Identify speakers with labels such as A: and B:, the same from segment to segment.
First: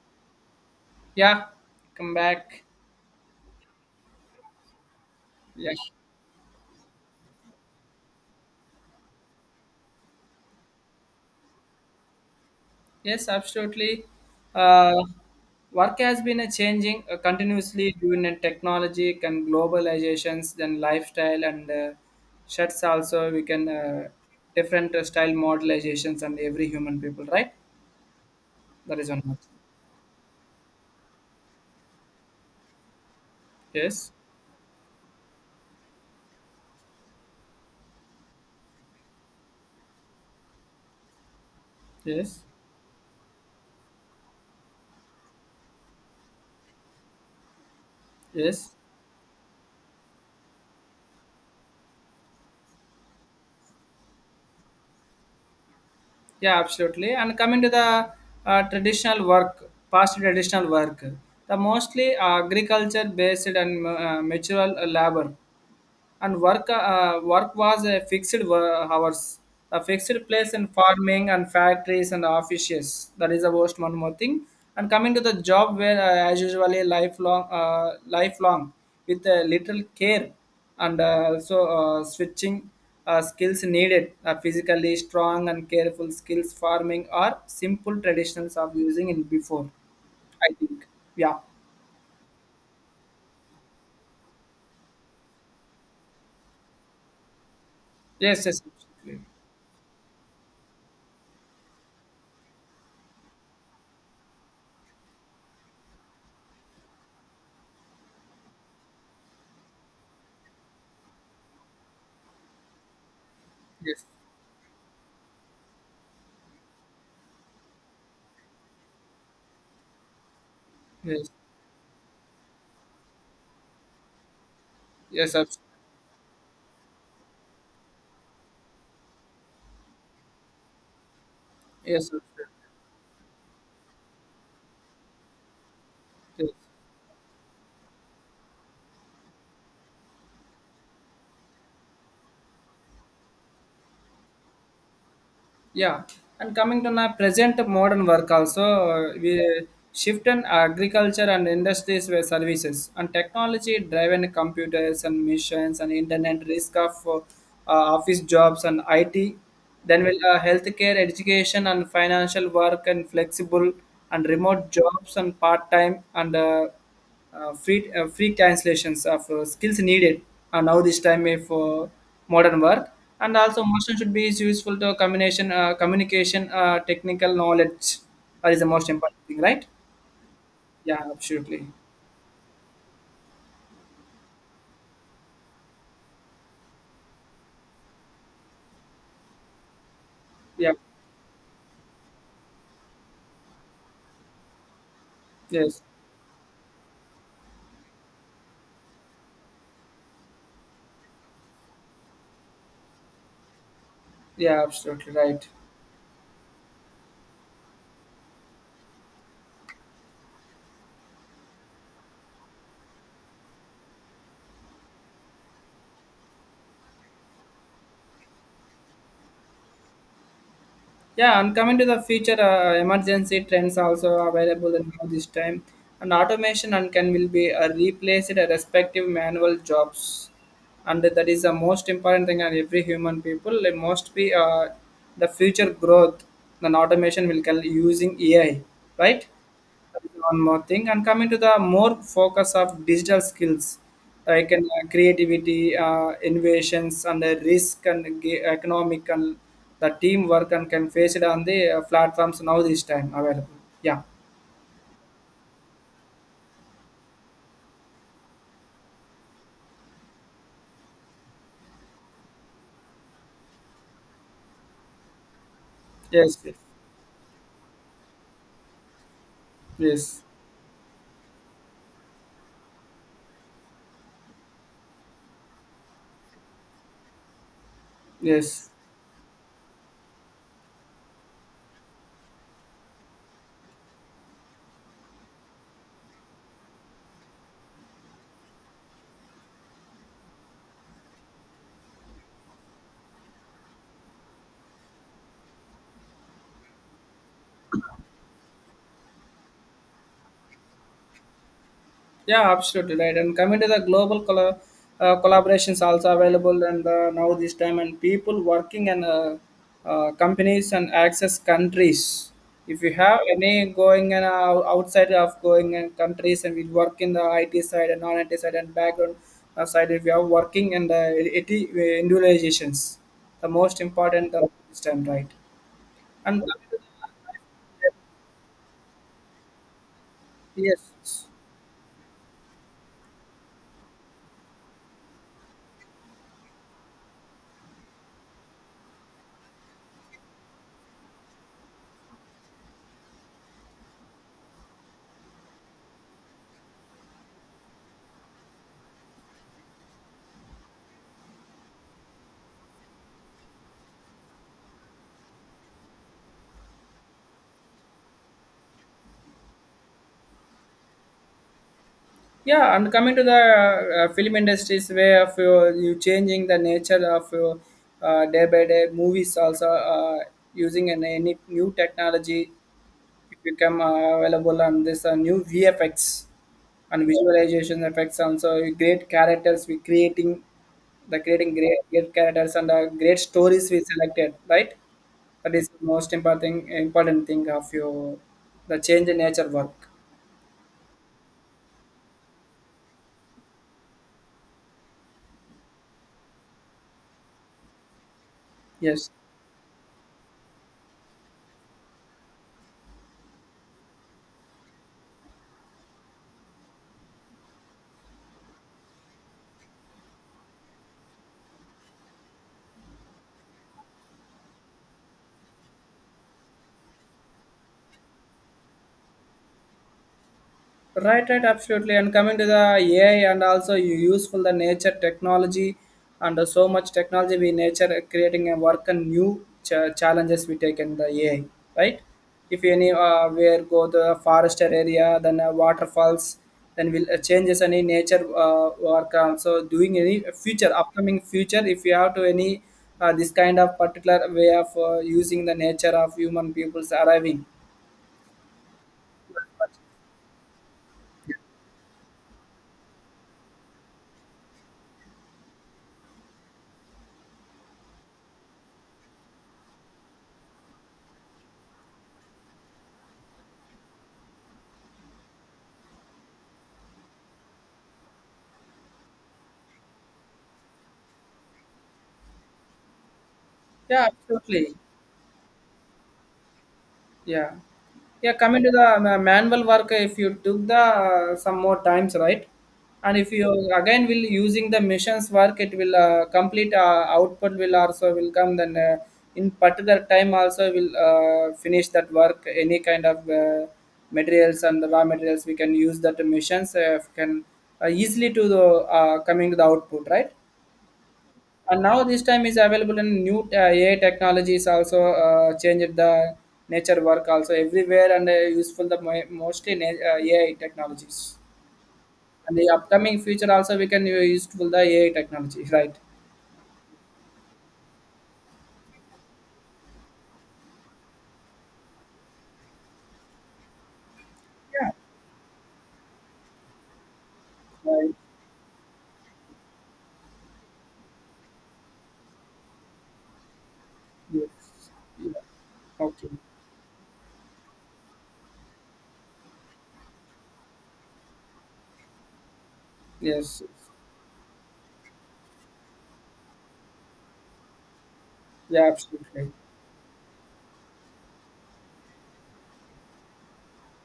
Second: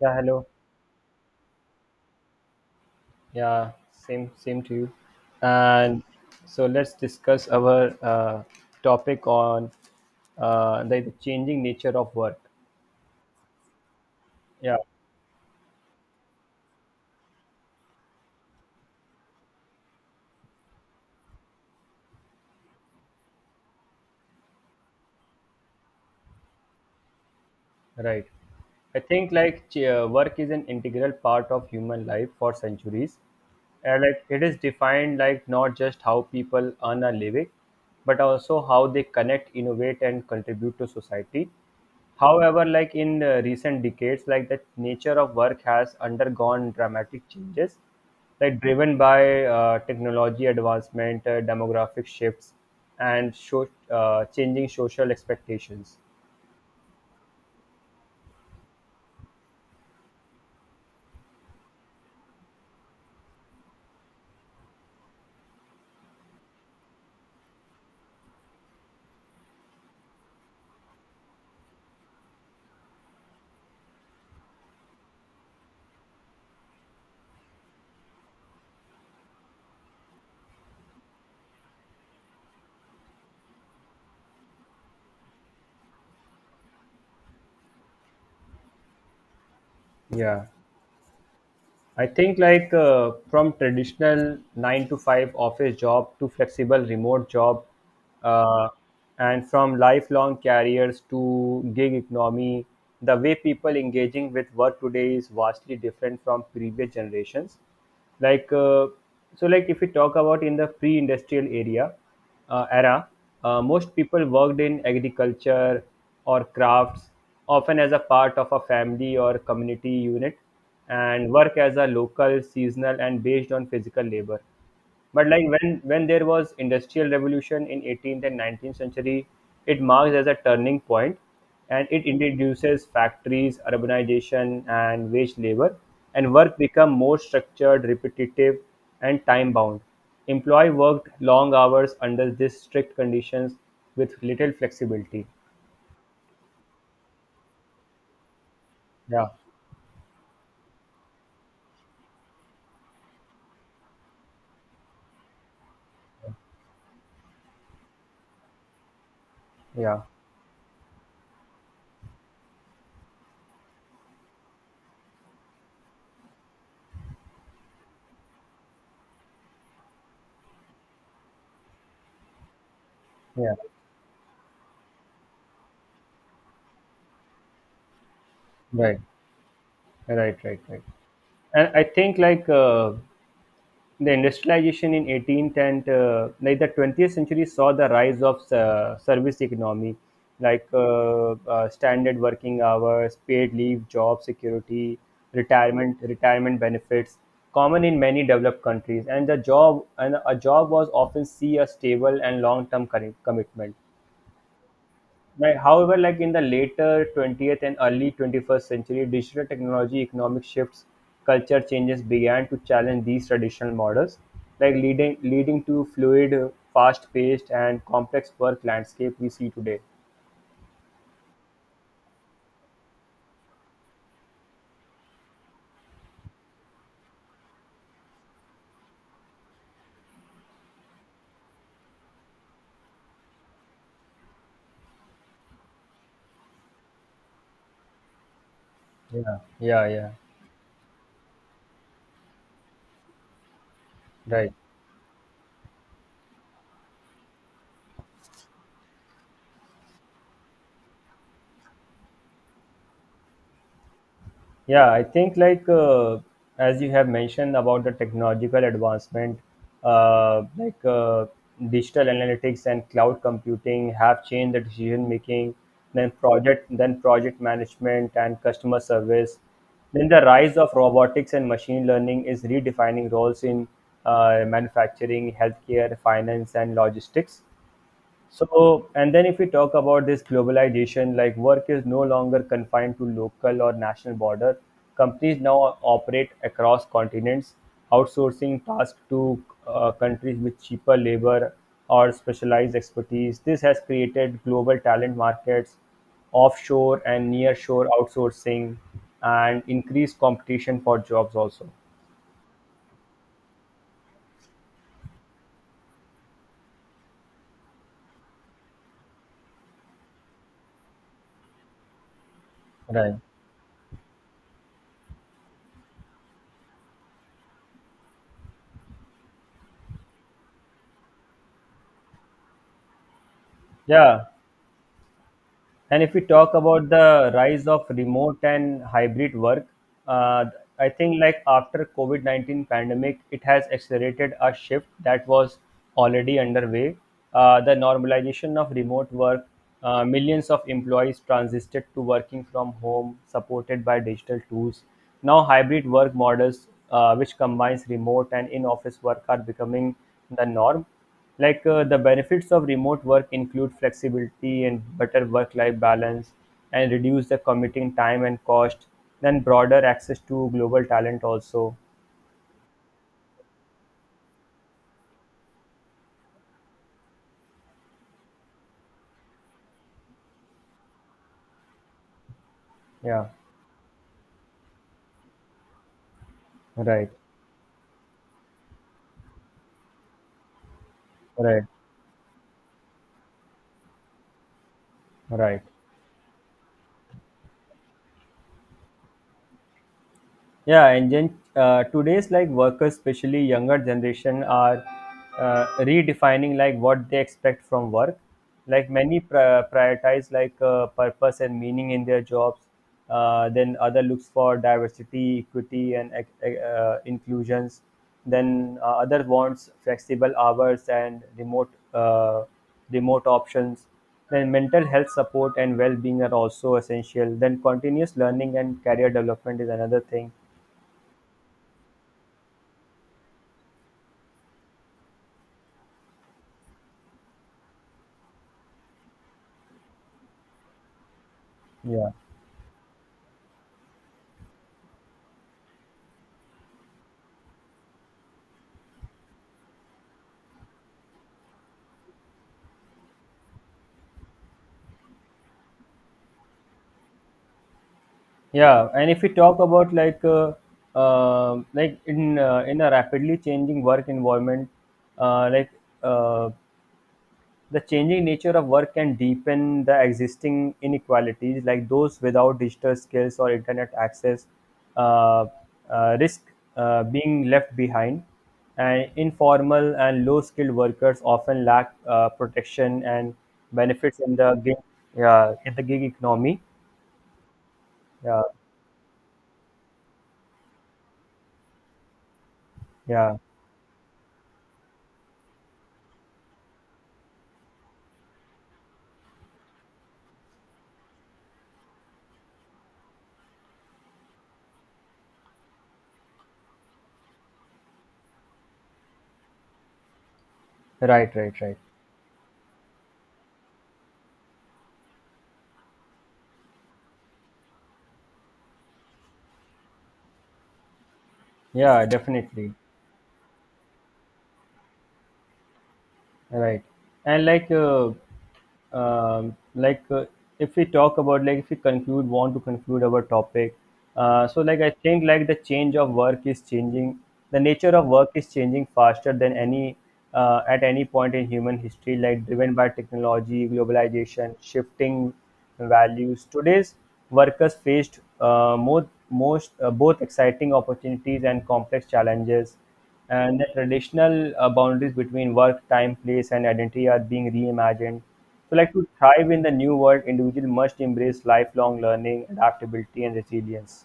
A: Yeah, hello.
B: Yeah, come back.
A: Yeah, same to you.
B: Yeah,
A: And so let's discuss our topic on the changing nature of work.
B: yes, absolutely.
A: Yeah.
B: Uh, Work has been a changing continuously due to technology and globalizations, then lifestyle and shirts also. We can different style modelizations and every human people, right?
A: Right.
B: That
A: I
B: is one
A: think
B: more thing.
A: like work is an integral part of human life for centuries. And
B: Yes,
A: like it is defined like not just how people earn a living, but also how they connect, innovate, and contribute to society.
B: yes,
A: However, like in recent decades, like the nature of work has undergone dramatic changes, like
B: yes.
A: driven by technology advancement, demographic shifts, and show, changing social expectations.
B: Yeah, absolutely. And coming to the traditional work, past traditional work, the mostly agriculture based and mature labor and work was a fixed hours, a fixed place in farming and factories and offices. That is the worst one more thing. And coming to the job where as usually lifelong with little care and also switching, skills needed, physically strong and careful skills, farming are simple traditionals of using in before.
A: Yeah.
B: I think. Yeah,
A: I think like from traditional nine to five office job to flexible remote job,
B: yes,
A: uh,
B: absolutely.
A: and from lifelong careers to gig economy, the way people engaging with work today is vastly different from previous generations. Like so, like if we talk about in the pre-industrial area, era, most
B: Yes,
A: people worked in agriculture or crafts, often as a part of a family or community unit,
B: yes,
A: and work as a local, seasonal, and based on physical labor. But
B: yes,
A: like when there was industrial revolution in 18th and 19th century, it marks as a turning point, and
B: yes,
A: it
B: absolutely.
A: introduces factories urbanization and wage labor, and
B: Yes.
A: work become more structured repetitive and time bound. Employee worked long hours under these strict conditions with little flexibility.
B: Yeah, and coming to now present modern work also,
A: Yeah,
B: we shift in agriculture and industries, where services and technology driven, computers and machines and internet risk of office jobs and IT.
A: yeah,
B: Then will healthcare, education and financial work, and flexible and remote jobs, and part time and free, free translations of skills needed are now this time if for modern work. And
A: yeah.
B: also motion should be useful to combination, communication, technical knowledge. That is the most
A: Right,
B: important thing, right?
A: right, right, right.
B: Yeah, absolutely.
A: And I think like the industrialization in 18th and like the 20th century saw the rise of service economy, like
B: Yeah,
A: standard working hours paid leave job security
B: yes.
A: retirement benefits common in many developed countries, and the job and a job was often see a stable and long term commitment.
B: Yeah, absolutely right.
A: Right. However, like in the later 20th and early 21st century, digital technology, economic shifts, culture changes began to challenge these traditional models, like leading to fluid, fast-paced, and complex work landscape we see today.
B: Yeah, and coming to the future, emergency trends also available in now this time, and automation and can will be replaced, respective manual jobs, and that is the most important thing. And every human people, it must be the future growth. Then automation will can using AI, right?
A: Yeah, yeah, yeah.
B: One more thing, and coming to the more focus of digital skills like
A: Right.
B: in, creativity, innovations and the risk and economic and the teamwork and can face it on the platforms now this time available. Yeah,
A: Yeah, I think like as you have mentioned about the technological advancement, uh, like uh, digital analytics and cloud computing have changed the decision making, then
B: yes, yes,
A: project, then project management and customer service. Then
B: yes,
A: the rise of robotics and machine learning is redefining roles in manufacturing, healthcare, finance, and logistics.
B: yes.
A: So, and then if we talk about this globalization, like work is no longer confined to local or national border. Companies now operate across continents, outsourcing tasks to countries with cheaper labor or specialized expertise. This has created global talent markets, offshore and nearshore outsourcing, and increased competition for jobs also.
B: Yeah, absolutely right. And coming to the global color, collaborations also available, and now this time, and people working and companies and access countries. If you
A: Right.
B: have any going and outside of going and countries, and we work in the IT side and non-IT side and background side, if you are working and IT, individualizations, the most
A: Yeah.
B: important this time, right?
A: And if we
B: And
A: talk about the rise of
B: uh,
A: remote and hybrid work, uh, I think
B: yes.
A: like after COVID 19 pandemic, it has accelerated a shift that was already underway. The normalization of remote work, millions of employees transited to working from home, supported by digital tools. Now, hybrid work models, which combines remote and in-office work, are becoming the norm, like the benefits of remote work include flexibility and better work-life balance, and reduce the commuting time and cost. Then broader access to global talent also.
B: Yeah, and coming to the film industry's way of your, you changing the nature of your, day by day, movies also using any new technology
A: Yeah,
B: become available, and this new VFX and
A: right,
B: visualization effects also, great characters we creating, the creating
A: right,
B: great, great characters and great stories we selected, right? That
A: right.
B: is the most important thing of your the change in nature work.
A: Yeah, and then today's like workers, especially younger generation, are redefining like what they expect from work. Like
B: Yes.
A: many prioritize like purpose and meaning in their jobs. Then other looks for diversity, equity, and inclusions. Then other wants flexible hours and remote options. Then mental health support and well-being are also essential. Then continuous learning and career development is another thing.
B: Right, right, absolutely. And coming to the AI, and also you useful the nature technology and so much technology we nature creating a work, and new challenges we take in the AI, right?
A: Yeah,
B: If any where go the forester area, then waterfalls, then will changes any nature work also doing any future upcoming future, if you have to any this kind of particular way of using the nature of human peoples arriving.
A: yeah, and if we talk about like in a rapidly changing work environment, uh, like uh, the changing nature of work can deepen the existing inequalities, like those without digital skills or internet access, uh, risk being left behind, and informal and low-skilled workers often lack protection and
B: Yeah,
A: benefits in the
B: absolutely.
A: gig, yeah, in the gig economy.
B: Yeah. Yeah,
A: Yeah,
B: coming to the manual work, if you took the some more times, right? And if
A: yeah.
B: you again will using the missions work, it will complete output will also will come. Then in particular time also will finish that work. Any kind of materials and raw materials we can use, that missions can easily to the coming to the output, right?
A: Right, right, right.
B: And now this time is available in new AI technologies, also changed the nature work also everywhere, and useful the mostly AI technologies.
A: Yeah,
B: And the
A: definitely.
B: upcoming future also we can useful the AI technology right.
A: Right. And like, um, like uh, if we talk about like if we conclude want to conclude our topic, so like
B: Yeah,
A: I think like the change of work is changing. The nature of
B: right.
A: work is changing faster than any at any point in human history, like driven by technology, globalization,
B: Yes. Yeah.
A: shifting
B: Okay.
A: values. Today's workers faced more, most both exciting opportunities and complex challenges. And
B: Yes.
A: the traditional boundaries between work, time, place, and identity are being reimagined. So,
B: Yeah,
A: like to thrive
B: absolutely
A: in the new world, individual must embrace lifelong learning, adaptability, and resilience.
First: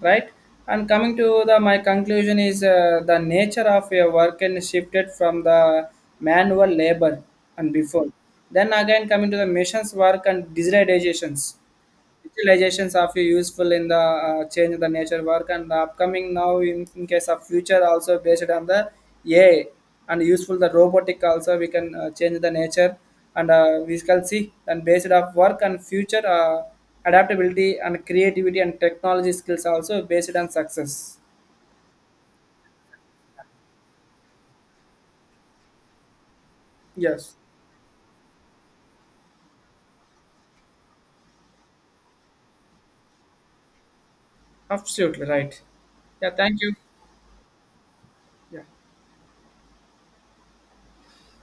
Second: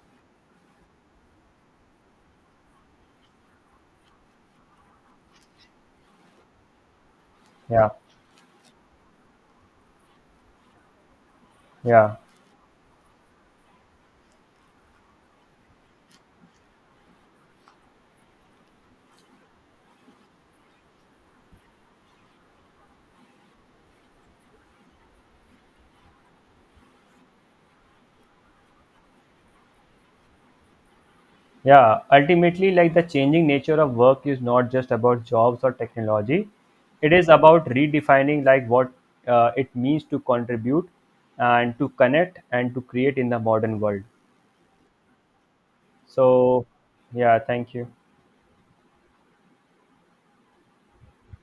B: right. And coming to the, my conclusion is the nature of your work, and shifted from the manual labor and
A: Yeah,
B: before, then again coming to the machines work and digitalizations.
A: yeah,
B: Visualizations are useful in the change of the nature work. And the upcoming now, in case of future also, based on the AI, and useful the robotic also, we can change the nature. And we shall see, and based of work and future, adaptability and creativity and technology skills also based on success.
A: yeah. Ultimately, like the changing nature of work is not just about jobs or technology. It is
B: Yes,
A: about redefining like what it means to contribute and to connect and to create in the modern world.
B: absolutely right. Yeah, thank
A: So,
B: you.
A: yeah, thank you.
B: Yeah.